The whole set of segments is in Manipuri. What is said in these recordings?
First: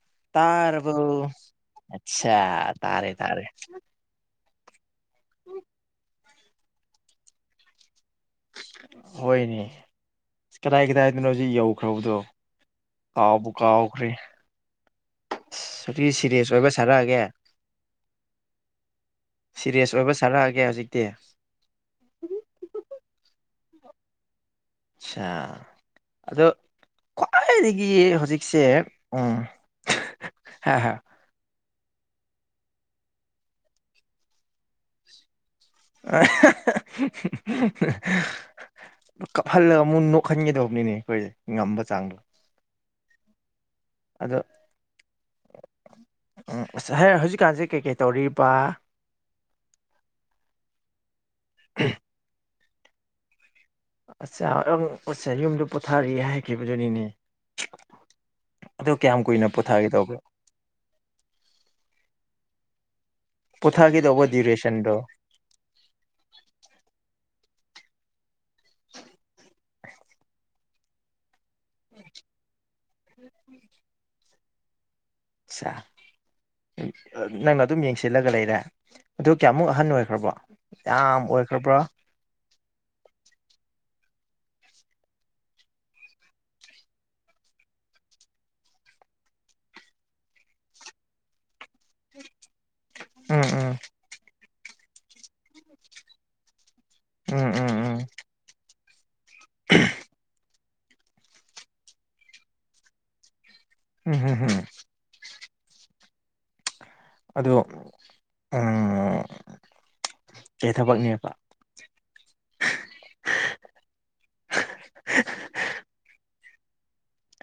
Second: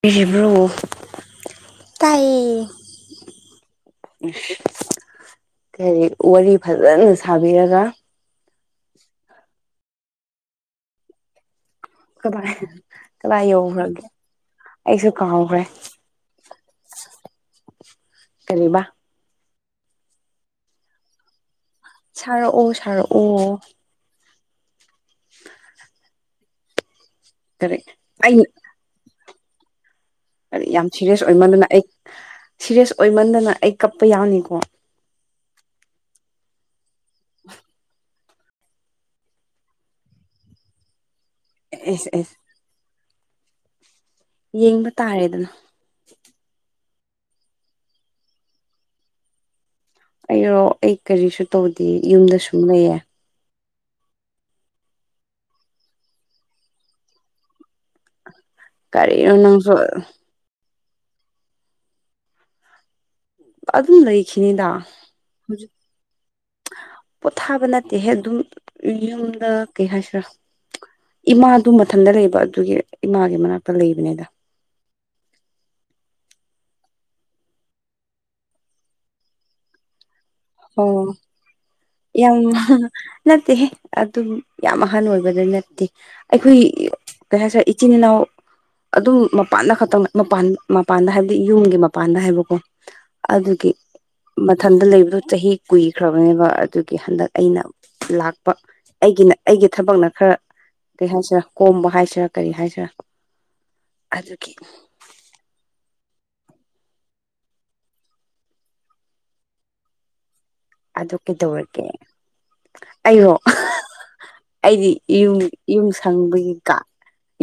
ꯕꯤꯔꯤꯕ꯭ꯔꯣ ꯇꯔꯕ ꯑꯆꯥ ꯇꯔꯦ ꯇꯔꯦ ꯎ ꯀꯩ ꯋꯥꯔꯤ ꯐꯖꯅ ꯁꯥꯕꯤꯔꯒ ꯍꯣꯏꯅꯦ ꯀꯗꯥꯏ ꯀꯗꯥꯏꯗꯅꯣ ꯍꯧꯖꯤꯛ ꯌꯧ ꯀꯈ꯭ꯔꯕꯗꯣ ꯀꯃꯥꯏ ꯀꯗꯥꯏ ꯀꯥꯎꯕ ꯌꯧꯈ꯭ꯔꯒꯦ ꯀꯥꯎꯈ꯭ꯔꯦ ꯑꯩꯁꯨ ꯀꯥꯎꯈ꯭ꯔꯦ ꯁꯤ ꯁꯤꯦꯔꯤꯌꯁ ꯑꯣꯏꯕ ꯁꯥꯔꯛꯑꯒꯦ ꯀꯕ ꯁꯤꯦꯔꯤꯌꯁ ꯑꯣꯏꯕ ꯁꯥꯔꯛꯑꯒꯦ ꯍꯧꯖꯤꯛꯇꯤ ꯁꯔꯛꯑꯣ ꯁꯔꯛꯑꯣ ꯑꯆꯥ ꯑꯗꯣ ꯀꯔꯤ ꯈ꯭ꯋꯥꯏꯗꯒꯤ ꯑꯩ ꯍꯧꯖꯤꯛꯁꯦ ꯎꯝ ꯍꯥꯏ ꯍꯥ ꯌꯥꯝ ꯍꯥ ꯁꯤꯦꯔꯤꯁ ꯑꯣꯏꯃꯟꯗꯅ ꯑꯩ ꯁꯤꯦꯔꯤꯌꯁ ꯑꯣꯏꯃꯟꯗꯅ ꯑꯩ ꯀꯞꯄ ꯌꯥꯎꯅꯤꯀꯣ ꯑ ꯀꯞꯍꯜꯂꯒ ꯑꯃꯨꯛ ꯅꯣꯛꯍꯟꯒꯗꯧꯕꯅꯤꯅꯦ ꯑꯩꯈꯣꯏꯁꯦ ꯉꯝꯕ ꯑꯦꯁ ꯆꯥꯡꯗꯣ ꯑꯦꯁ ꯑꯗꯣ ꯌꯦꯡꯕ ꯇꯥꯔꯦꯗꯅ ꯎ ꯑꯁ ꯍꯥꯏ ꯍꯧꯖꯤꯛꯀꯥꯟꯁꯦ ꯀꯩꯀꯩ ꯇꯧꯔꯤꯕ ꯑꯩꯔꯣ ꯑꯩ ꯀꯔꯤꯁꯨ ꯇꯧꯗꯦ ꯌꯨꯝꯗ ꯁꯨꯝ ꯂꯩꯌꯦ ꯑꯁꯁ ꯌꯨꯝꯗ ꯄꯣꯊꯥꯔꯤ ꯍꯥꯏꯈꯤꯕꯗꯨꯅꯤꯅꯦ ꯑꯗꯨꯣ ꯀꯌꯥꯝ ꯀꯔꯤꯅꯣ ꯀꯨꯏꯅ ꯅꯪꯁꯨ ꯄꯨꯊꯥꯒꯦ ꯇꯧꯒꯦ ꯑꯗꯨꯝ ꯄꯣꯊꯥꯒꯦ ꯇꯧꯕ ꯂꯩꯈꯤꯅꯤꯗ ꯗ꯭ꯌꯨꯔꯦꯁꯟꯗꯣ ꯄꯣꯊꯥꯕ ꯅꯠꯇꯦꯍꯦ ꯑꯗꯨꯝ ꯌꯨꯝꯗ ꯀꯩ ꯍꯥꯏꯁꯤꯔꯥ ꯏꯃꯥꯗꯨ ꯃꯊꯟꯇ ꯂꯩꯕ ꯑꯗꯨꯒꯤ ꯏꯃꯥꯒꯤ ꯃꯅꯥꯛꯇ ꯂꯩꯕꯅꯤꯗ ꯑꯆꯥ ꯅꯪꯅ ꯑꯗꯨꯝ ꯌꯦꯡꯁꯤꯜꯂꯒ ꯂꯩꯔꯦ ꯑꯗꯣ ꯀꯌꯥꯃꯨꯛ ꯑꯍꯟ ꯑꯣꯏꯈ꯭ꯔꯕꯣ ꯑꯣ ꯌꯥꯝ ꯑꯣꯏꯈ꯭ꯔꯕ꯭ꯔꯣ ꯌꯥꯝ ꯅꯠꯇꯦ ꯑꯗꯨꯝ ꯌꯥꯝ ꯑꯍꯜ ꯑꯣꯏꯕꯗ ꯅꯠꯇꯦ ꯑꯩꯈꯣꯏ ꯀꯩ ꯍꯥꯏꯁꯔꯦ ꯏꯆꯤꯟ ꯏꯅꯥꯎ ꯑꯗꯨꯝ ꯃꯄꯥꯟꯗ ꯈꯛꯇꯪ ꯃꯄꯥꯟ ꯃꯄꯥꯟꯗ ꯍꯥꯏꯕꯗꯤ ꯌꯨꯝꯒꯤ ꯃꯄꯥꯟꯗ ꯍꯥꯏꯕꯀꯣ ꯎꯝ ꯑꯗꯨꯒꯤ ꯎꯝ ꯃꯊꯟꯗ ꯂꯩꯕꯗꯨꯣ ꯆꯍꯤ ꯀꯨꯏꯈ꯭ꯔꯕꯅꯦꯕ ꯑꯗꯨꯒꯤ ꯍꯟꯗꯛ ꯑꯩꯅ ꯎꯝ ꯎꯝ ꯎꯝ ꯂꯥꯛꯄ ꯑꯩꯒꯤꯅ ꯑꯩꯒꯤ ꯊꯕꯛꯅ ꯈꯔ ꯀꯔꯤ ꯍꯥꯏꯁꯤꯔꯥ ꯀꯣꯝꯕ ꯍꯥꯏꯁꯤꯔꯥ ꯀꯔꯤ ꯍꯥꯏꯁꯤꯔꯥ ꯎꯝ ꯍꯝ ꯑꯗꯨꯒꯤ ꯍꯝ ꯑꯗꯣ ꯎ ꯑꯗꯨ ꯀꯩꯗꯧꯔꯒꯦ ꯑꯩꯕꯨꯣ ꯑꯩꯗꯤꯨꯝ ꯌꯨꯝ ꯁꯪꯕꯒꯤ ꯀ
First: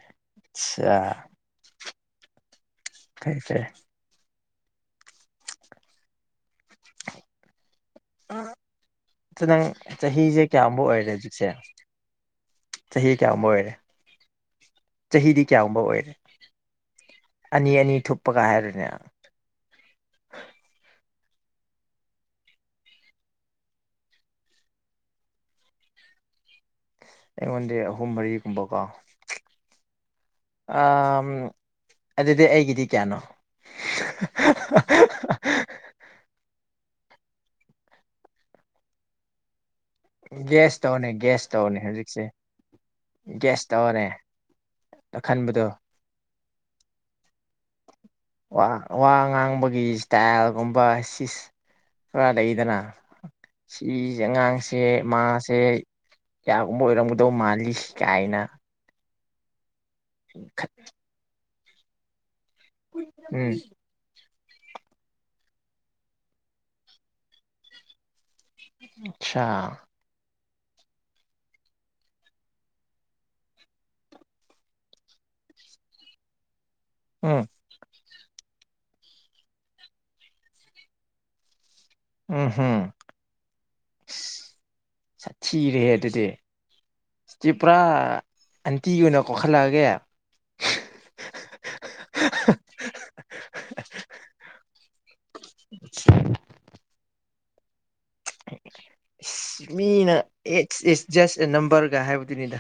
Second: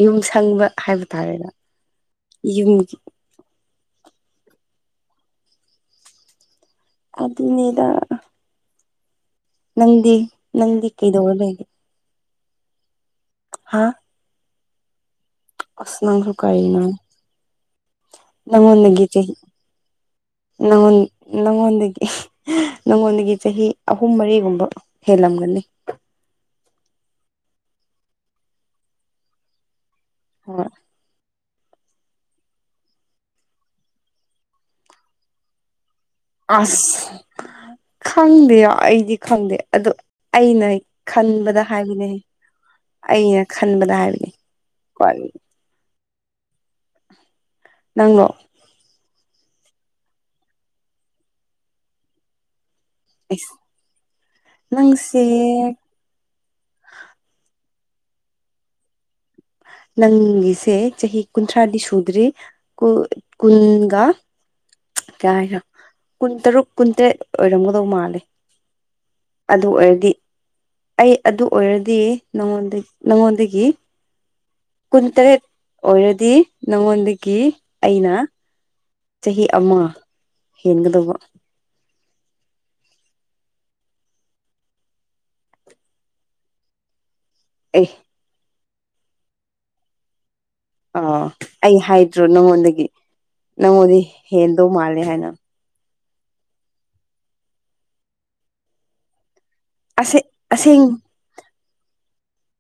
ꯌꯨꯝ ꯊꯪꯕ ꯑꯠꯆꯥ ꯍꯥꯏꯕ ꯇꯥꯔꯦꯗ ꯌꯨꯝ ꯊꯁꯦ ꯑꯗꯨꯅꯤꯗ ꯑ ꯅꯪ ꯆꯍꯤꯁꯦ ꯀꯌꯥꯃꯨꯛ ꯅꯪꯗꯤ ꯑꯣꯏꯔꯦ ꯀꯩꯗꯧꯔ ꯍꯧꯖꯤꯛꯁꯦ ꯂꯩꯒꯦ ꯆꯍꯤ ꯀꯌꯥꯃ ꯑꯣꯏꯔꯦ ꯍꯥ ꯆꯍꯤꯗꯤ ꯀꯌꯥꯒꯨꯝꯕ ꯑꯁ ꯑꯣꯏꯔꯦ ꯅꯪꯁꯨ ꯀꯔꯤꯅꯣ ꯑꯅꯤ ꯑꯅꯤ ꯊꯨꯞꯄꯒ ꯍꯥꯏꯔꯨꯅꯦ ꯍ ꯅꯪꯉꯣꯟꯗꯒꯤ ꯆꯍꯤ ꯅꯪꯉꯣꯟꯗꯒꯤ ꯅꯪꯉꯣꯟꯗꯒꯤ ꯆꯍꯤ ꯑꯍꯨꯝ ꯃꯔꯤꯒꯨꯝꯕ ꯍꯦꯂꯝꯒꯅꯤ ꯑꯩꯉꯣꯟꯗꯤ ꯑꯍꯨꯝ ꯃꯔꯤꯒꯨꯝꯕꯀꯣ ꯍꯣꯏ ꯑ ꯑꯗꯨꯗꯤ ꯑꯩꯒꯤꯗꯤ ꯀꯌꯥꯅꯣ ꯑꯁ ꯈꯪꯗꯦ ꯑꯩꯗꯤ ꯈꯪꯗꯦ ꯑꯗꯣ ꯑꯩꯅ ꯒ꯭ꯌꯥꯁ ꯇꯧꯅꯦ ꯒ꯭ꯌꯥꯁ ꯈꯟꯕꯗ ꯇꯧꯅꯦ ꯍꯥꯏꯕꯅꯦꯩ ꯍꯧꯖꯤꯛꯁꯦ ꯑꯩꯅ ꯒ꯭ꯌꯥꯁ ꯈꯟꯕꯗ ꯇꯧꯅꯦ ꯍꯥꯏꯕꯅꯦ ꯀ ꯈꯟꯕꯗꯣ ꯅꯥꯡꯂꯣ ꯋꯥ ꯉꯥꯡꯕꯒꯤ ꯏꯁꯇꯥꯏꯜꯒꯨꯝꯕ ꯁꯤꯁ ꯈꯔ ꯂꯩꯗꯅ ꯑꯩꯁ ꯁꯤꯁꯦ ꯑꯉꯥꯡꯁꯦ ꯅꯪꯁꯦ ꯃꯥꯁꯦ ꯀꯒꯨꯝꯕ ꯑꯣꯏꯔꯝꯒꯗꯧ ꯃꯥꯜꯂꯤꯁꯤ ꯀꯥꯏꯅ ꯅꯪꯒꯤꯁꯦ ꯆꯍꯤ ꯀꯨꯟꯊ꯭ꯔꯥꯗꯤ ꯁꯨꯗ꯭ꯔꯤ ꯎꯝ ꯀꯨꯟꯒ ꯀꯌꯥ ꯍꯥꯏꯅꯣ ꯀꯨꯟ ꯇꯔꯨꯛ ꯀꯨꯟꯇꯔꯦꯠ ꯑꯣꯏꯔꯝꯒꯗꯧ ꯃꯥꯜꯂꯦ ꯑꯆꯥ ꯑꯗꯨ ꯑꯣꯏꯔꯗꯤ ꯑꯩ ꯑꯗꯨ ꯑꯣꯏꯔꯗꯤ ꯅꯉꯣꯟ ꯅꯉꯣꯟꯗꯒꯤ ꯀꯨꯟꯇꯔꯦꯠ ꯑꯣꯏꯔꯗꯤ ꯅꯪꯉꯣꯟꯗꯒꯤ ꯎꯝ ꯑꯩꯅ ꯆꯍꯤ ꯑꯃ ꯍꯦꯟꯒꯗꯧꯕ ꯎꯝ ꯎꯝ ꯁꯥꯊꯤꯔꯦ ꯑꯗꯨꯗꯤ ꯁꯤꯤ ꯄꯨꯔꯥ ꯑꯦ ꯑꯟꯇꯤꯒꯤ ꯑꯣꯏꯅ ꯀꯣꯛꯈꯠꯂꯛꯑꯒꯦ ꯑ ꯑꯩ ꯍꯥꯏꯗ꯭ꯔꯣ ꯅꯪꯉꯣꯟꯗꯒꯤ ꯅꯪꯉꯣꯟꯗꯤ ꯍꯦꯟꯗꯧ ꯃꯥꯜꯂꯦ ꯍꯥꯏꯅ [inaudible] ꯏꯁ ꯃꯤꯅ ꯑꯁꯦ ꯏꯠꯁ ꯑꯁꯦꯡ ꯏꯠ ꯖꯁ ꯑꯦ ꯅꯝꯕꯔꯒ ꯍꯥꯏꯕꯗꯨꯅꯤꯗ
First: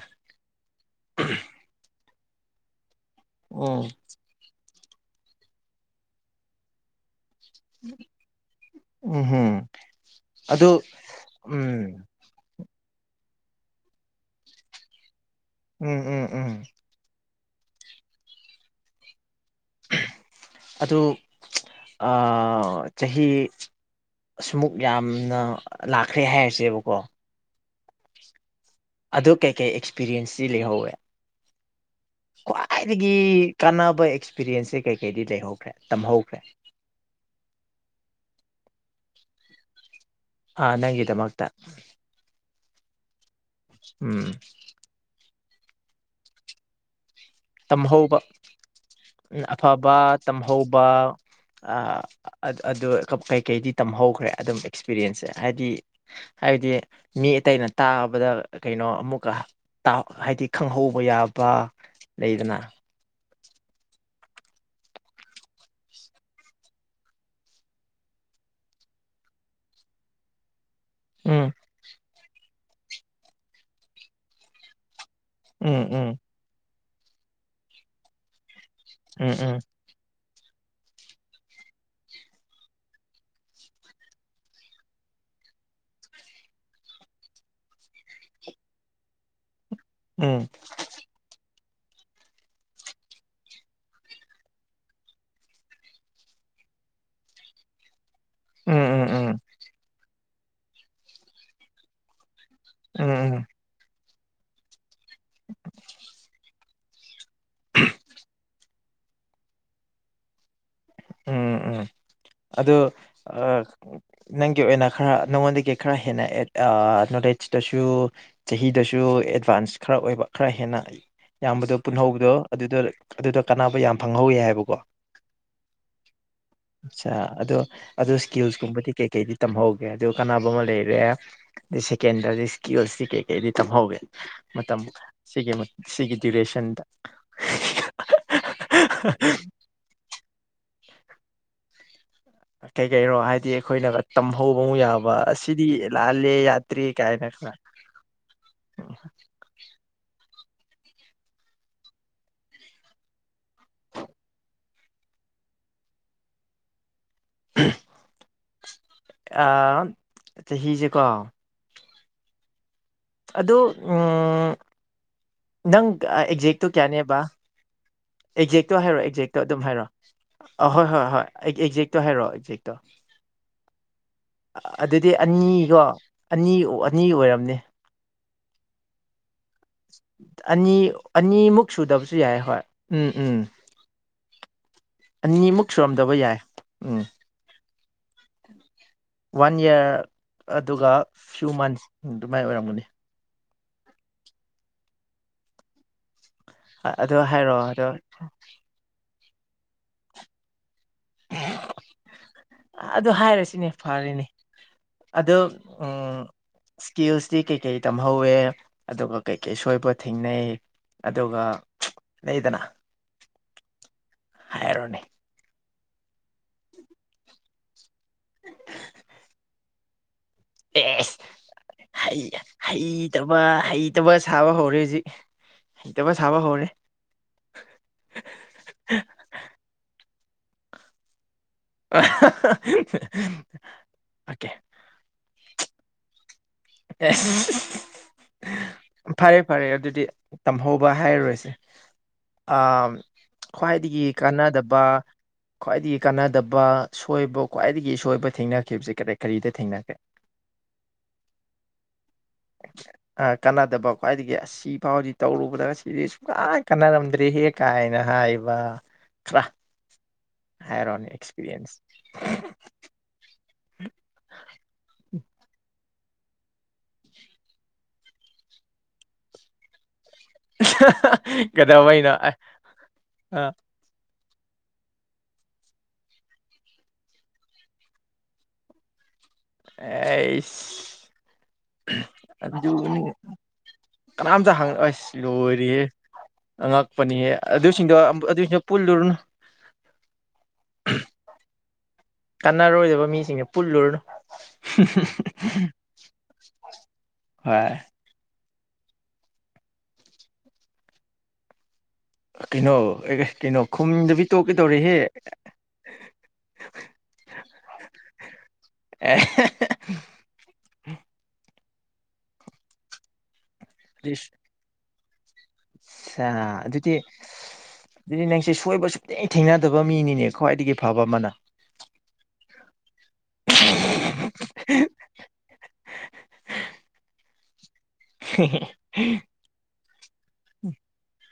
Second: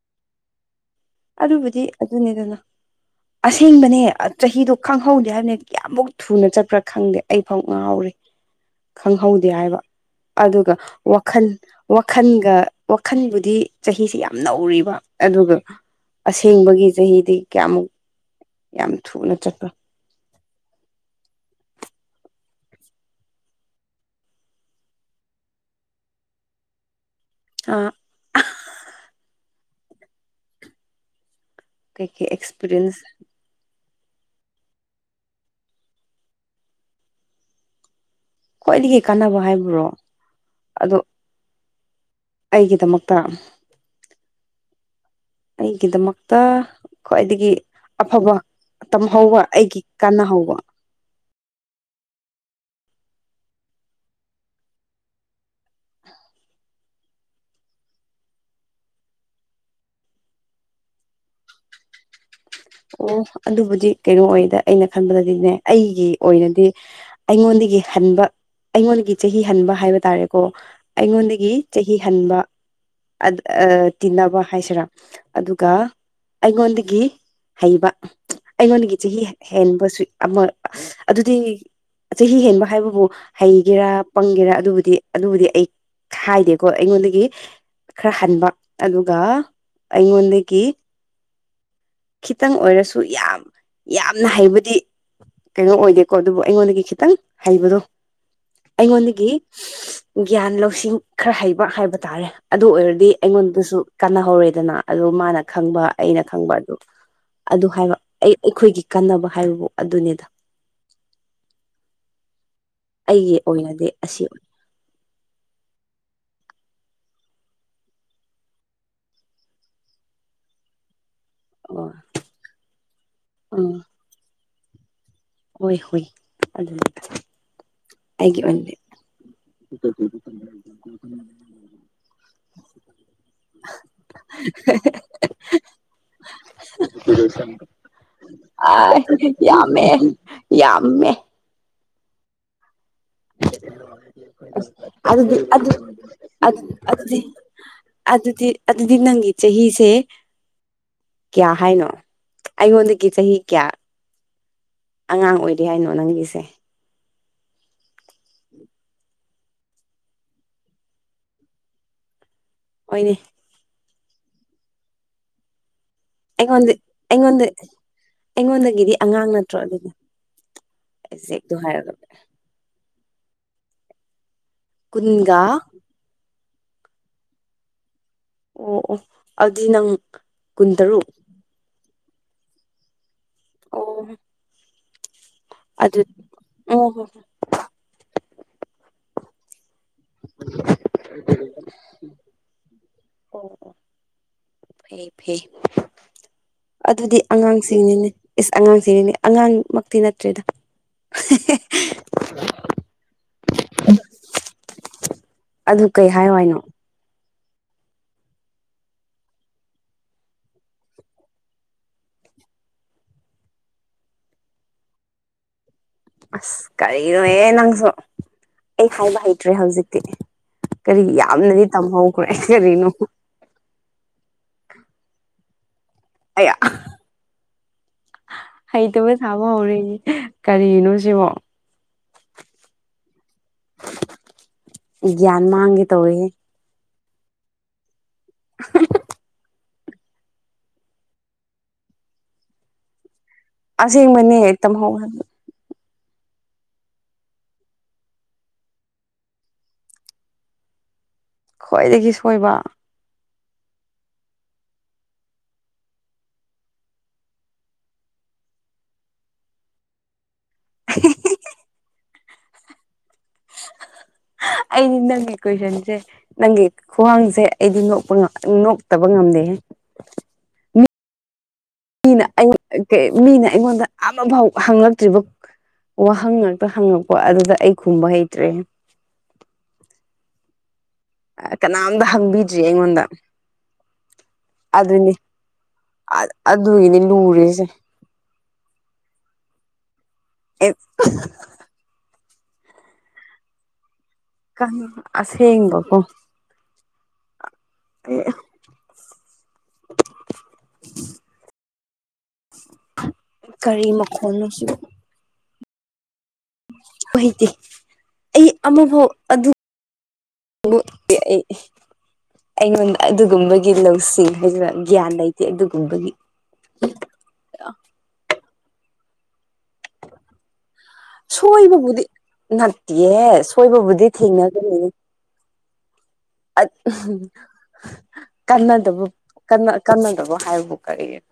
ꯑꯗꯨꯕꯨꯗꯤ ꯑꯗꯨꯅꯤꯗꯅ ꯎꯝ ꯑꯁꯦꯡꯕꯅꯦ ꯆꯍꯤꯗꯣ ꯈꯪꯍꯧꯗꯦ ꯍꯥꯏꯕꯅꯤꯗꯤ ꯀꯌꯥꯃꯨꯛ ꯊꯨꯅ ꯆꯠꯄ꯭ꯔꯥ ꯈꯪꯗꯦ ꯑꯩꯐꯥꯎ ꯉꯥꯎꯔꯤ ꯎꯝ ꯈꯪꯍꯧꯗꯦ ꯍꯝ ꯍꯥꯏꯕ ꯑꯗꯨ ꯑꯗꯨꯒ ꯋꯥꯈꯜ ꯎꯝ ꯋꯥꯈꯟꯒ ꯋꯥꯈꯟꯕꯨꯗꯤ ꯆꯍꯤꯁꯤ ꯌꯥꯝ ꯅꯧꯔꯤꯕ ꯑꯗꯨꯒ ꯎꯝ ꯎꯝ ꯎꯝ ꯑꯁꯦꯡꯕꯒꯤ ꯆꯍꯤꯗꯤ ꯀꯌꯥꯃꯨꯛ ꯌꯥꯝ ꯊꯨꯅ ꯆꯠꯄ ꯑꯗꯨ ꯆꯍꯤ ꯁ꯭ꯃꯨꯛ ꯌꯥꯝꯅ ꯂꯥꯛꯈ꯭ꯔꯦ ꯍꯥꯏꯔꯁꯦꯕꯀꯣ ꯑ ꯑꯗꯣ ꯀꯩꯀꯩ ꯑꯦꯛꯁꯄꯤꯔꯤꯌꯦꯟꯁꯇꯤ ꯂꯩꯍꯧꯋꯦ ꯀꯩꯀꯩ ꯑꯦꯛꯁꯄꯤꯔꯤꯌꯦꯟꯁ ꯈ꯭ꯋꯥꯏꯗꯒꯤ ꯀꯥꯟꯅꯕ ꯑꯦꯛꯁꯄꯤꯔꯤꯌꯦꯟꯁꯁꯦ ꯀꯩ ꯀꯩꯗꯤ ꯂꯩꯍꯧꯈ꯭ꯔꯦ ꯇꯝꯍꯧꯈ꯭ꯔꯦ ꯈ꯭ꯋꯥꯏꯗꯒꯤ ꯀꯥꯟꯅꯕ ꯍꯥꯏꯕ꯭ꯔꯣ ꯑꯗꯣ ꯅꯪꯒꯤꯗꯃꯛꯇ ꯑꯩꯒꯤꯗꯃꯛꯇ ꯎꯝ ꯑꯩꯒꯤꯗꯃꯛꯇ ꯈ꯭ꯋꯥꯏꯗꯒꯤ ꯇꯝꯍꯧꯕ ꯑꯐꯕ ꯇꯝꯍꯧꯕ ꯑꯩꯒꯤ ꯑꯐꯕ ꯀꯥꯟꯅꯍꯧꯕ ꯇꯝꯍꯧꯕ ꯑ ꯑꯠ ꯑꯗꯨ ꯀꯞ ꯀꯩꯀꯩꯗꯤ ꯇꯝꯍꯧꯈ꯭ꯔꯦ ꯑꯗꯨꯝ ꯑꯦꯛꯁꯄꯤꯔꯤꯌꯦꯟꯁꯁꯦ ꯍꯥꯏꯗꯤ ꯍꯥꯏꯕꯗꯤ ꯃꯤ ꯑꯇꯩꯅ ꯇꯥꯕꯗ ꯀꯩꯅꯣ ꯑꯃꯨꯛꯀ ꯇꯥ ꯍꯥꯏꯗꯤ ꯈꯪꯍꯧꯕ ꯌꯥꯕ ꯂꯩꯗꯅ ꯑꯣ ꯑꯗꯨꯕꯨꯗꯤ ꯀꯩꯅꯣ ꯑꯣꯏꯗ ꯑꯩꯅ ꯈꯟꯕꯗꯗꯤꯅꯦ ꯑꯩꯒꯤ ꯑꯣꯏꯅꯗꯤ ꯑꯩꯉꯣꯟꯗꯒꯤ ꯍꯟꯕ ꯑꯩꯉꯣꯟꯗꯒꯤ ꯆꯍꯤ ꯍꯟꯕ ꯍꯥꯏꯕ ꯇꯥꯔꯦꯀꯣ ꯑꯩꯉꯣꯟꯗꯒꯤ ꯎꯝ ꯆꯍꯤ ꯍꯟꯕ ꯑꯠ ꯑ ꯇꯤꯟꯅꯕ ꯍꯥꯏꯁꯤꯔꯥ ꯑꯗꯨꯒ ꯎꯝ ꯎꯝ ꯑꯩꯉꯣꯟꯗꯒꯤ ꯍꯩꯕ ꯑꯩꯉꯣꯟꯗꯒꯤ ꯆꯍꯤ ꯎꯝ ꯎꯝ ꯍꯦꯟꯕꯁꯨ ꯑꯃ ꯑꯗꯨꯗꯤ ꯆꯍꯤ ꯍꯦꯟꯕ ꯍꯥꯏꯕꯕꯨ ꯍꯩꯒꯦꯔꯥ ꯄꯪꯒꯦꯔ ꯑꯗꯨꯕꯨꯗꯤ ꯑꯗꯨꯕꯨꯗꯤ ꯑꯩ ꯍꯥꯏꯗꯦꯀꯣ ꯑꯩꯉꯣꯟꯗꯒꯤ ꯈꯔ ꯍꯟꯕ ꯑꯗꯨꯒ ꯎꯝ ꯑꯩꯉꯣꯟꯗꯒꯤ ꯈꯤꯇꯪ ꯑꯣꯏꯔꯁꯨ ꯌꯥꯝ ꯌꯥꯝꯅ ꯍꯩꯕꯗꯤ ꯀꯩꯅꯣ ꯑꯣꯏꯗꯦꯀꯣ ꯑꯗꯨꯕꯨ ꯑꯩꯉꯣꯟꯗꯒꯤ ꯈꯤꯇꯪ ꯍꯩꯕꯗꯣ ꯎꯝ ꯎꯝ ꯑꯩꯉꯣꯟꯗꯒꯤ ꯎꯝ ꯒ꯭ꯌꯥꯟ ꯂꯧꯁꯤꯡ ꯈꯔ ꯍꯩꯕ ꯍꯥꯏꯕ ꯇꯥꯔꯦ ꯑꯗꯨ ꯑꯣꯏꯔꯗꯤ ꯎꯝ ꯑꯩꯉꯣꯟꯗꯁꯨ ꯀꯥꯟꯅꯍꯧꯔꯦꯗꯅ ꯑꯗꯨꯗꯣ ꯃꯥꯅ ꯈꯪꯕ ꯑꯩꯅ ꯈꯪꯕ ꯑꯗꯨ ꯑꯗꯨ ꯍꯥꯏꯕ ꯑꯩ ꯑꯩꯈꯣꯏꯒꯤ ꯀꯥꯟꯅꯕ ꯍꯥꯏꯕꯕꯨ ꯑꯗꯨꯅꯤꯗ ꯎꯝ ꯎꯝ ꯑꯗꯨ ꯑꯩꯒꯤ ꯑꯣꯏꯅꯗꯤ ꯑꯁꯤ ꯑꯞꯅꯪꯒꯤ ꯑꯣꯏꯅ ꯈꯔ ꯅꯉꯣꯟꯗꯒꯤ ꯈꯔ ꯍꯦꯟꯅꯠ ꯅꯣꯠꯖꯇꯁꯨ ꯆꯍꯤꯗꯁꯨ ꯑꯦꯗꯚꯥꯟꯁ ꯈꯔ ꯑꯣꯏꯕ ꯈꯔ ꯍꯦꯟꯅ ꯌꯥꯝꯕꯗꯣ ꯑꯣ ꯄꯨꯟꯍꯧꯕꯗꯣ ꯑꯗꯨꯗ ꯑꯗꯨꯗ ꯎꯝ ꯀꯥꯟꯅꯕ ꯌꯥꯝ ꯐꯪꯍꯧꯋꯤ ꯍꯥꯏꯕꯀꯣ꯫ ꯍꯣꯏ ꯍꯣꯏ꯫ ꯑꯗꯨꯅꯤ ꯑꯆꯥ ꯑꯗꯣ ꯑꯗꯨꯣ ꯑꯩꯒꯤ ꯑꯣꯏꯅꯗꯤ ꯁ꯭ꯀꯤꯜꯁꯀꯨꯝꯕꯗꯤ ꯀꯩꯀꯩꯗꯤ ꯇꯝꯍꯧꯒꯦ ꯑꯗꯨ ꯀꯥꯟꯅꯕ ꯑꯃ ꯂꯩꯔꯦ ꯑꯗꯩ ꯁꯦꯀꯦꯟꯗꯗꯤ ꯏꯁꯀꯤꯜꯁꯇꯤ ꯀꯩ ꯑꯩꯗꯤ ꯇꯝꯍꯧꯒꯦ ꯃꯇꯝ ꯁꯤꯒꯤ ꯁꯤꯒꯤ ꯗꯤꯔꯦꯁꯟꯗ ꯑ ꯌꯥꯝꯃꯦ ꯌꯥꯝꯃꯦ꯫ ꯀꯩ ꯀꯩꯅꯣ ꯍꯥꯏꯗꯤ ꯑꯩꯈꯣꯏꯅꯒ ꯇꯝꯍꯧꯕ ꯌꯥꯕ ꯑꯗꯨꯗꯤ ꯑꯁꯤꯗꯤ ꯑꯗꯨ ꯂꯥꯜꯂꯦ ꯑꯗꯨ ꯌꯥꯠꯇ꯭ꯔꯦ ꯑꯗꯨꯗꯤ ꯀꯥꯏꯅ ꯈ ꯑꯗꯨꯗꯤ ꯑꯗꯨꯗꯤ ꯅꯪ ꯆꯍꯤꯁꯦ ꯀꯌꯥ ꯍꯥꯏꯅꯣ ꯑꯩꯉꯣꯟꯗꯒꯤ ꯆꯍꯤ ꯀꯌꯥ ꯑꯉꯥꯡ ꯑꯣꯏꯔꯤ ꯍꯥꯏꯅꯣ ꯅꯪꯒꯤꯁꯦ꯫ [unintelligible] ꯆꯍꯤꯁꯦꯀꯣ ꯍꯣꯏꯅꯦ ꯑꯗꯣ ꯅꯪ ꯑꯦꯛꯖꯦꯛꯇꯣ ꯑꯩꯉꯣꯟꯗ ꯀꯌꯥꯅꯦꯕ ꯑꯩꯉꯣꯟꯗ ꯑꯦꯛꯖꯦꯛꯇꯣ ꯑꯩꯉꯣꯟꯗꯒꯤꯗꯤ ꯍꯥꯏꯔꯛꯑꯣ ꯑꯉꯥꯡ ꯑꯦꯛꯖꯦꯛꯇꯣ ꯅꯠꯇ꯭ꯔꯣ ꯑꯗꯨꯝ ꯑꯗꯨꯗꯤ ꯍꯥꯏꯔꯛꯑꯣ ꯑ ꯍꯣꯏ ꯍꯣꯏ ꯍꯣꯏ ꯑꯦꯛꯖꯦꯛꯇꯣ ꯑꯦꯛ ꯍꯥꯏꯔꯒ ꯑꯦꯛꯖꯦꯛꯇꯣ ꯍꯥꯏꯔꯛꯑꯣ ꯑꯦꯛꯖꯦ ꯑꯗꯨꯗꯤ ꯀꯨꯟꯒ ꯑꯅꯤꯔꯣ꯫ ꯑꯅꯤ ꯑꯣ ꯑꯅꯤ ꯑꯣꯏꯔꯝꯅꯦ꯫ ꯑꯣ ꯑꯣ ꯑꯗꯨꯗꯤ ꯅꯪ ꯑꯅꯤ ꯀꯨꯟꯇꯔꯨꯛ꯫ ꯑꯅꯤꯃꯨꯛ ꯁꯨꯗꯕꯁꯨ ꯌꯥꯏ ꯍꯣꯏ ꯎꯝ ꯎꯝ꯫ ꯑꯣ꯫ ꯑꯅꯤꯃꯨꯛ ꯑꯗꯨ ꯁꯨꯔꯝꯗꯕ ꯌꯥꯏ ꯑꯣ ꯎꯝ꯫ ꯍꯣ ꯋꯥꯟ ꯌꯔ ꯑꯗꯨꯒ ꯐ꯭ꯌꯨ ꯃꯟꯁ ꯑꯗꯨꯃꯥꯏꯅ ꯑꯣꯏꯔꯝꯒꯅꯤ꯫ ꯑꯣ ꯑꯣ꯫ ꯐꯩ ꯐꯩ ꯑꯗꯨꯗꯤ ꯑꯗꯣ ꯍꯥꯏꯔꯣ ꯑꯗꯣ ꯑꯉꯥꯡꯁꯤꯡꯅꯤꯅꯦ ꯏꯁ ꯑꯉꯥꯡꯁꯤꯅꯦ ꯑꯉꯥꯡꯃꯛꯇꯤ ꯅꯠꯇ꯭ꯔꯦꯗ ꯑꯗꯨ ꯍꯥꯏꯔꯁꯤꯅꯦ ꯐꯔꯦꯅꯦ ꯑꯗꯣ ꯑꯗꯨ ꯀꯩ ꯑꯝ ꯍꯥꯏꯌꯣ ꯍꯥꯏꯅꯣ ꯏꯁꯀꯤꯜꯁꯇꯤ ꯀꯩꯀꯩ ꯇꯝꯍꯧꯋꯦ ꯑꯗꯨꯒ ꯀꯩꯀꯩ ꯁꯣꯏꯕ ꯊꯦꯡꯅꯩ꯫ ꯑꯗꯨꯒ ꯂꯩꯗꯅ ꯍꯥꯏꯔꯣꯅꯦ ꯑꯁ ꯀꯔꯤꯅꯣꯌꯦ ꯅꯪꯁꯨ ꯑꯩ ꯍꯥꯏꯕ ꯍꯩꯇ꯭ꯔꯦ ꯍꯧꯖꯤꯛꯇꯤ ꯀꯔꯤ ꯑꯦꯁ ꯌꯥꯝꯅꯗꯤ ꯍꯩ ꯇꯝꯍꯧꯈ꯭ꯔꯦ ꯀꯔꯤꯅꯣ ꯍꯩꯇꯕ ꯍꯩꯇꯕ ꯁꯥꯕ ꯍꯧꯔꯦ ꯍꯧꯖꯤꯛ ꯍꯩꯇꯕ ꯁꯥꯕ ꯑꯌꯥ ꯍꯧꯔꯦ ꯍꯩꯇꯕ ꯁꯥꯕ ꯍꯧꯔꯦ ꯀꯔꯤꯅꯣ ꯁꯤꯕꯣ ꯑꯣꯀꯦ ꯒ꯭ꯌꯥꯟ ꯃꯥꯡꯒꯦ ꯇꯧꯋꯦꯍꯦ ꯐꯔꯦ ꯐꯔꯦ ꯑꯗꯨꯗꯤ ꯇꯝꯍꯧꯕ ꯍꯥꯏꯔꯔꯣꯏꯁꯦ ꯑ ꯈ꯭ꯋꯥꯏꯗꯒꯤ ꯑꯁꯦꯡꯕꯅꯦ ꯀꯥꯟꯅꯗꯕ ꯇꯝꯍꯧ ꯍꯥꯏꯕ ꯈ꯭ꯋꯥꯏꯗꯒꯤ ꯀꯥꯟꯅꯗꯕ ꯁꯣꯏꯕ ꯈ꯭ꯋꯥꯏꯗꯒꯤꯁꯣꯏꯕ ꯊꯦꯡꯅꯈꯤꯕꯁꯦ ꯀꯔꯤ ꯀꯔꯤꯗ ꯊꯦꯡꯅꯈꯦ ꯈ꯭ꯋꯥꯏꯗꯒꯤ ꯁꯣꯏꯕ ꯑ ꯀꯥꯟꯅꯗꯕ ꯈ꯭ꯋꯥꯏꯗꯒꯤ ꯑꯁ ꯁꯤꯐꯥꯎꯁꯤ ꯇꯧꯔꯨꯕꯗꯒ ꯁꯤꯗꯤ ꯁꯨꯡꯂꯥꯏ ꯀꯥꯟꯅꯔꯝꯗ꯭ꯔꯦꯍꯦ ꯀꯥꯏꯅ ꯍꯥꯏꯌꯦꯕ ꯍꯥꯏꯔꯟ ꯑꯦꯛꯁꯄꯤꯔꯤꯌꯦꯟꯁ ꯑꯩꯅꯤ ꯅꯪꯒꯤ ꯀꯣꯏꯁꯟꯁꯦ ꯅꯪꯒꯤ ꯈ꯭ꯋꯥꯡꯁꯦ ꯑꯩꯗꯤ ꯅꯣꯛꯄ ꯅꯣꯛꯇꯕ ꯉꯝꯗꯦ ꯍꯦ ꯍꯥ ꯍꯥ ꯃꯤꯅ ꯃꯤꯅ ꯑꯩꯉꯣꯟꯗ ꯑꯃꯥꯐꯥꯎ ꯍꯉꯛꯇ꯭ꯔꯤꯕ ꯋꯥꯍꯪ ꯉꯥꯛꯇ ꯍꯪꯉꯛꯄ ꯑꯗꯨꯗ ꯑꯩ ꯈꯨꯝꯕ ꯍꯩꯇ꯭ꯔꯦꯅꯦ ꯑꯩꯁ ꯀꯅꯥꯝꯇ ꯍꯪꯕꯤꯗ꯭ꯔꯤ ꯑꯗꯨꯅꯤ ꯑꯩꯉꯣꯟꯗ ꯀꯅꯥꯝꯇ ꯍꯪꯉꯛꯑꯁ ꯑꯗꯨꯅꯤ ꯂꯣꯏꯔꯤꯍꯦ ꯑꯗꯨꯒꯤꯅꯤ ꯑꯉꯛꯄꯅꯤꯍꯦ ꯂꯨꯔꯤꯁꯦ ꯑꯗꯨꯏꯁꯤꯡꯗꯣ ꯑꯗꯨꯁꯤꯡ ꯄꯨꯜꯂꯨꯔꯅ ꯑꯦ ꯀꯥꯟꯅꯔꯣꯏꯗꯕ ꯃꯤꯁꯤꯡꯁꯦ ꯄꯨꯜꯂꯨꯔꯨꯅꯨ ꯀ ꯑꯁ ꯍꯦꯡꯕꯒꯣ ꯍꯣꯏ ꯑ [inaudible] ꯀꯩꯅꯣ ꯑꯦ ꯀꯩꯅꯣ ꯀꯔꯤ ꯈꯨꯝꯗꯕꯤ ꯃꯈꯣꯟꯅꯣ ꯇꯣꯛꯀꯦ ꯁꯤꯕꯨ ꯇꯧꯔꯦꯍꯦ ꯑꯣꯏꯇꯦ ꯑꯩ ꯑꯃꯐꯥꯎ ꯑꯦ ꯑꯗꯨ ꯑꯩ ꯑꯩꯉꯣꯟꯗ ꯑꯗꯨꯒꯨꯝꯕꯒꯤ ꯂꯧꯁꯤꯡ ꯏꯁ ꯍꯥꯏꯖꯔꯛ ꯒ꯭ꯌꯥꯟ ꯂꯩ ꯁꯥ ꯑꯗꯨꯗꯤ ꯑꯗꯨꯗꯤ ꯅꯪꯁꯦ ꯁꯣꯏꯕ ꯁꯨꯡꯇꯤ ꯊꯦꯡꯅꯗꯕ ꯃꯤꯅꯤꯅꯦ ꯈ꯭ꯋꯥꯏꯗꯒꯤ ꯐꯕ ꯑꯃꯅ ꯁꯣꯏꯕꯕꯨꯗꯤ ꯅꯠꯇꯦ ꯁꯣꯏꯕꯕꯨꯗꯤ ꯊꯦꯡꯅꯒꯅꯤꯅꯦ ꯀꯟꯅꯗꯕꯨ ꯀꯟꯅꯗꯕꯣ ꯍꯥꯏꯕꯕꯨ ꯀꯔꯤꯒꯤꯅ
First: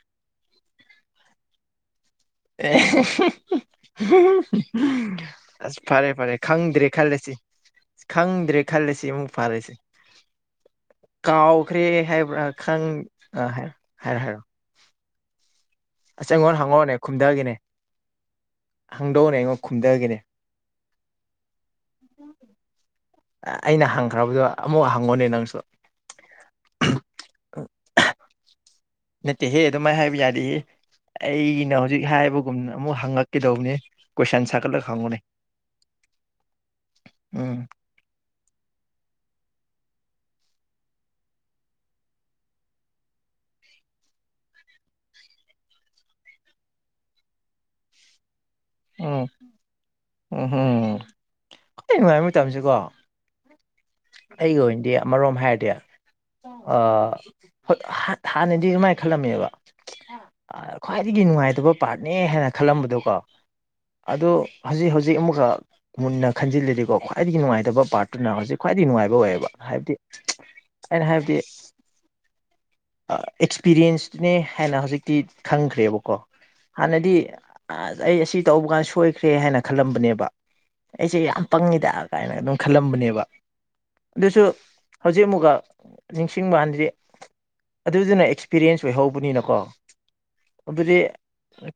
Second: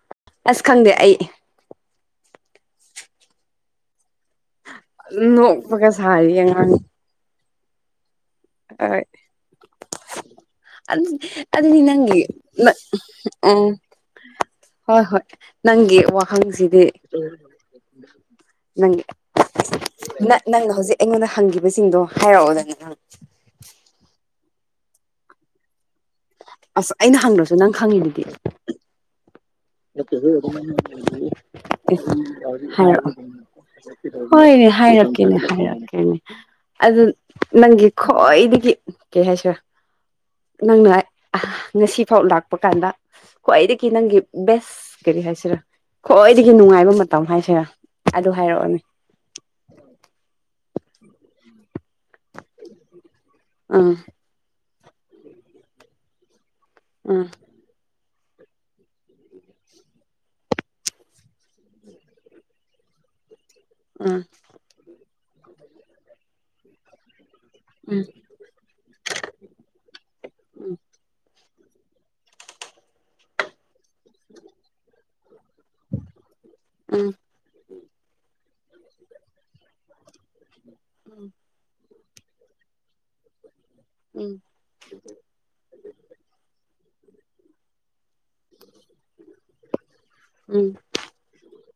ꯑꯁ ꯈꯪꯗꯦ ꯑꯩ ꯑꯦ ꯑꯁ ꯅꯣꯛꯄꯒ ꯐꯔꯦ ꯐꯔꯦ ꯁꯥꯔꯤ ꯑꯉꯥꯡ ꯈꯪꯗ꯭ꯔꯦ ꯈꯜꯂꯁꯤ ꯈꯪꯗ꯭ꯔꯦ ꯈꯜꯂ ꯍꯣꯏ ꯁꯤ ꯑꯃꯨꯛ ꯐꯔꯁꯦ ꯑꯗꯨꯗꯤ ꯅꯪꯒꯤ ꯈꯪ ꯎꯝ ꯑ ꯍꯥꯏꯔꯣ ꯍꯥꯏꯔꯣ ꯍꯥꯏꯔꯣ ꯍꯣꯏ ꯍꯣꯏ ꯅꯪꯒꯤ ꯑꯁ ꯑꯩꯉꯣꯟꯗ ꯋꯥꯍꯪꯁꯤꯗꯤ ꯍꯪꯉꯛꯑꯣꯅꯦ ꯈꯨꯝꯊꯒꯦꯅꯦ ꯅꯪ ꯍꯪꯗꯧꯅꯦ ꯑꯩꯉ ꯈꯨꯝꯗ ꯅꯪꯅ ꯍꯧꯖꯤꯛ ꯑꯩꯉꯣꯟꯗ ꯍꯪꯈꯤꯕꯁꯤꯡꯗꯣ ꯍꯥꯏꯔꯛꯑꯣ ꯅꯪ ꯑꯩꯅ ꯍꯪꯈ꯭ꯔꯕꯗꯣ ꯑꯃꯨꯛ ꯍꯪꯉꯣꯅꯦ ꯅꯪꯁꯨ ꯑꯁ ꯑꯩꯅ ꯍꯪꯗ꯭ꯔꯁꯨ ꯅꯪ ꯈꯪꯉꯤꯗꯨꯗꯤ ꯅꯠꯇꯦꯍꯦ ꯑꯗꯨꯃꯥꯏꯅ ꯍꯥꯏꯕ ꯌꯥꯗꯦꯍ ꯑꯩꯅ ꯑꯦ ꯍꯧꯖꯤꯛ ꯍꯥꯏꯕꯒꯨꯝꯅ ꯑꯃꯨꯛ ꯍꯥꯏꯔꯛꯑꯣ ꯍꯪꯉꯛꯀꯗꯧꯕꯅꯦ ꯍꯣꯏꯅꯦ ꯍꯥꯏꯔꯛꯀꯦꯅꯦ ꯍꯥꯏꯔꯛꯀꯦꯅꯦ ꯑꯗꯨ ꯎꯝ ꯅꯪꯒꯤ ꯈꯣꯏꯗꯤꯗꯒꯤ ꯀꯦ ꯍꯥꯏꯁ꯭ꯔ ꯅꯪꯅ ꯉꯁꯤꯐꯥꯎ ꯂꯥꯛꯄ ꯀꯥꯟꯗ ꯈ꯭ꯋꯥꯏꯗꯒꯤ ꯅꯪꯒꯤ ꯕꯦꯁ ꯀꯔꯤ ꯍꯥꯏꯁꯤꯔꯥ ꯈ꯭ꯋꯥꯏꯗꯒꯤ ꯅꯨꯡꯉꯥꯏꯕ ꯃꯇꯝ ꯍꯥꯏꯁꯤꯔꯥ ꯑꯗꯨ ꯍꯥꯏꯔꯛꯑꯣꯅꯦ ꯎꯝ ꯎ ꯍꯝ [inaudible] ꯑꯩ ꯅꯨꯡꯉꯥꯏꯔꯃꯤ ꯃꯇꯝꯁꯤꯀꯣ ꯑꯥ ꯑꯩꯒꯤ ꯑꯣꯏꯅꯗꯤ ꯑꯃꯔꯣꯝ ꯍꯥꯏꯔꯗꯤ ꯎꯝ ꯍꯣꯏ ꯍꯥꯟꯅꯗꯤ ꯑꯗꯨꯃꯥꯏꯅ ꯈꯜꯂꯝꯃꯦꯕ ꯈ꯭ꯋꯥꯏꯗꯒꯤ ꯅꯨꯡꯉꯥꯏꯇꯕ ꯄꯥꯔꯠꯅꯦ ꯍꯥꯏꯅ ꯈꯜꯂꯝꯕꯗꯣꯀꯣ ꯎꯝ ꯑꯗꯣ ꯍꯧꯖꯤꯛ ꯍꯧꯖꯤꯛ ꯑꯃꯨꯛꯀ ꯃꯨꯟꯅ ꯈꯟꯖꯤꯂꯗꯤꯀꯣ ꯈ꯭ꯏꯗꯒꯤ ꯅꯨꯡꯉꯥꯏꯇꯕ ꯎꯝ ꯄꯥꯔꯠꯇꯨꯅ ꯍꯧꯖꯤꯛ ꯈ꯭ꯋꯥꯏꯗꯒꯤ ꯅꯨꯡꯉꯥꯏꯕ ꯑꯣꯏꯌꯦꯕ ꯍꯥꯏꯕꯗꯤ ꯑꯩꯅ ꯍꯥꯏꯕꯗꯤ ꯑꯦꯛꯁꯄꯤꯔꯤꯌꯦꯟꯁꯅꯦ ꯍꯥꯏꯅ ꯍꯧꯖꯤꯛꯇꯤ ꯈꯪꯈ꯭ꯔꯦꯕꯀꯣ ꯍꯥꯟꯅꯗꯤ ꯎꯝ ꯑꯁ ꯑꯩ ꯑꯁꯤ ꯇꯧꯕ ꯀꯥꯟꯗ ꯁꯣꯏꯈ꯭ꯔꯦ ꯍꯥꯏꯅ ꯈꯜꯂꯝꯕꯅꯦꯕ ꯑꯩꯁꯦ ꯎꯝ ꯌꯥꯝ ꯄꯪꯉꯤꯗ ꯀꯥꯏꯅ ꯑꯗꯨꯝ ꯈꯜꯂꯝꯕꯅꯦꯕ ꯑꯗꯨꯁꯨ ꯍꯧꯖꯤꯛ ꯑꯃꯨꯛꯀ ꯅꯤꯡꯁꯤꯡꯕ ꯍꯥꯏꯖꯤꯗꯤ ꯑꯗꯨꯁꯨꯅꯦ ꯑꯦꯛꯁꯄꯤꯔꯤꯌꯦꯟꯁ ꯑꯣꯏꯍꯧꯕꯅꯤꯅꯀꯣ ꯎꯝ ꯎꯝ ꯑꯗꯨꯗꯤ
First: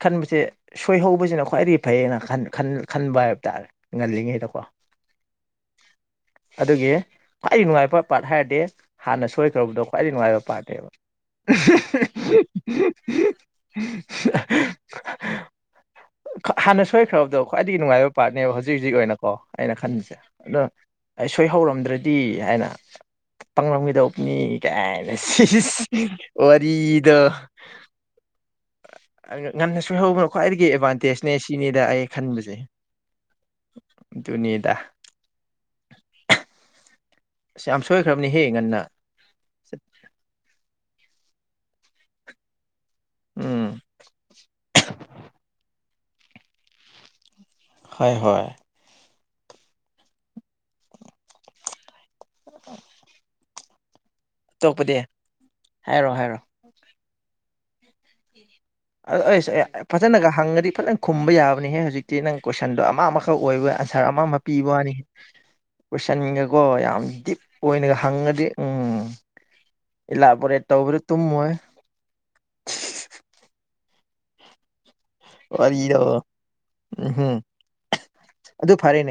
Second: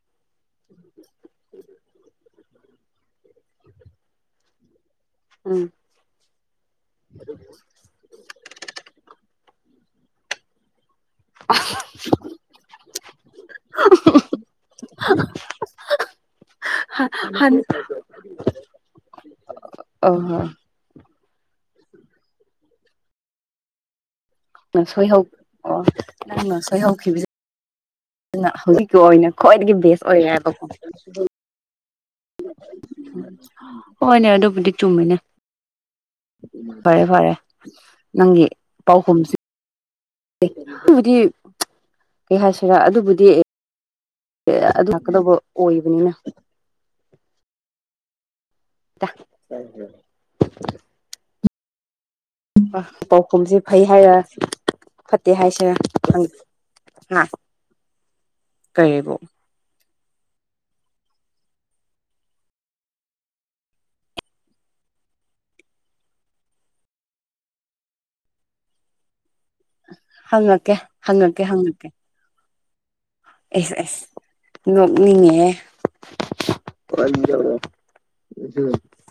ꯈꯟꯕꯁꯦ ꯁꯣꯏꯍꯧꯕꯁꯤꯅ ꯈ꯭ꯋꯥꯏꯗꯒꯤ ꯐꯩꯌꯦꯅ ꯈꯟꯕ ꯍꯥꯏꯕ ꯇꯥꯔꯦ ꯉꯜꯂꯤꯉꯩꯗꯀꯣ ꯎꯝ ꯑꯗꯨꯒꯤ ꯈ꯭ꯋꯥꯏꯗꯒꯤ ꯅꯨꯡꯉꯥꯏꯕ ꯄꯥꯔꯠ ꯍꯥꯏꯔꯗꯤ ꯍꯥꯟꯅ ꯁꯣꯏꯈ꯭ꯔꯕꯗꯣ ꯈ꯭ꯋꯥꯏꯗꯒꯤ ꯅꯨꯡꯉꯥꯏꯕ ꯄꯥꯔꯠꯅꯦꯕ [inaudible] [unintelligible] ꯍꯥꯟꯅ ꯁꯣꯏꯈ꯭ꯔꯕꯗꯣ ꯍꯥꯟ ꯈ꯭ꯋꯥꯏꯗꯒꯤ ꯅꯨꯡꯉꯥꯏꯕ ꯄꯥꯔꯠꯅꯦꯕ ꯍꯧꯖꯤꯛ ꯍꯧꯖꯤꯛ ꯑꯣꯏꯅꯀꯣ ꯑꯩꯅ ꯑꯣ ꯈꯟꯕꯁꯦ ꯍꯣꯏ ꯑꯗꯣ ꯑꯩ ꯁꯣꯏ ꯍꯧꯔꯝꯗ꯭ꯔꯗꯤ ꯍꯥꯏꯅ ꯄꯪꯂꯝꯒꯗꯧꯕꯅꯤ ꯉꯁꯣꯏ ꯀꯥꯏꯅꯥ ꯍꯧ ꯏꯁꯩ ꯑꯣ ꯋꯔꯤꯗꯣ ꯑꯗꯨꯅ ꯍꯧꯖꯤꯛꯀꯤ ꯑꯣꯏꯅ ꯈ꯭ꯋꯥꯏꯗꯒꯤ ꯕꯦꯁ ꯑꯣꯏꯔꯦ ꯍꯥꯏꯕꯀꯣ ꯃꯦꯁꯤꯅꯤꯗ ꯑꯩꯁꯨ ꯍꯣꯏꯅꯦ ꯑꯗꯨꯕꯨꯗꯤ ꯑꯗꯨꯅꯤꯗ ꯆꯨꯝꯃꯤꯅꯦ ꯐꯔꯦ ꯐꯔꯦ ꯑꯁ ꯌꯥꯝ ꯁꯣꯏꯈ꯭ꯔꯕꯅꯦꯍꯦ ꯅꯪꯒꯤ ꯉꯟꯅ ꯄꯥꯎꯈꯨꯝꯁꯤ [inaudible] ꯑꯗꯨꯕꯨꯗꯤ ꯀꯩ ꯍꯥꯏꯁꯤꯔꯥ ꯑꯗꯨꯕꯨꯗꯤ ꯎꯝ ꯑꯗꯨ ꯂꯥꯛꯀꯗꯧꯕ ꯑꯣꯏꯕꯅꯤꯅ ꯍꯣꯏ ꯍꯣꯏ ꯍ [unintelligible] ꯑ ꯄꯥꯎꯈꯨꯝꯁꯦ ꯐꯩ ꯍꯥꯏꯔ ꯑꯇꯣꯞꯄꯗꯤ ꯐꯠꯇꯦ ꯍꯥꯏꯁꯤꯔ ꯍꯥꯏꯔꯣ ꯈꯪ ꯍꯥꯏꯔꯣ ꯅ ꯑ ꯑꯩꯁ ꯐꯖꯅꯒ ꯍꯪꯉꯗꯤ ꯐꯖꯅ ꯈꯨꯝꯕ ꯌꯥꯕꯅꯤꯍꯦ ꯍꯧꯖꯤꯛꯇꯤ ꯅꯪ ꯀꯣꯏꯁꯟꯗꯣ ꯑꯃ ꯑꯃꯈꯛ ꯑꯣꯏꯕ ꯑꯟꯁꯔ ꯑꯃꯈꯛ ꯄꯤꯕꯅꯤ ꯀꯣꯏꯁꯟꯒꯀꯣ ꯌꯥꯝ ꯗꯤꯞ ꯑꯣꯏꯅꯒ ꯍꯪꯉꯗꯤ ꯎꯝ ꯏꯂꯕꯣꯔꯦꯇ ꯍꯪꯉꯛꯀꯦ ꯇꯧꯕꯗ ꯍꯪꯉꯛꯀꯦ ꯇꯨꯝꯃꯣꯏ ꯍꯪꯉꯛꯀꯦ ꯑꯦꯁ ꯑꯦꯁ ꯅꯣꯛꯅꯤꯡꯉꯦ ꯋꯥꯔꯤꯗꯣ ꯎꯝꯍꯨꯝ ꯑꯗꯨ ꯐꯔꯦꯅꯦ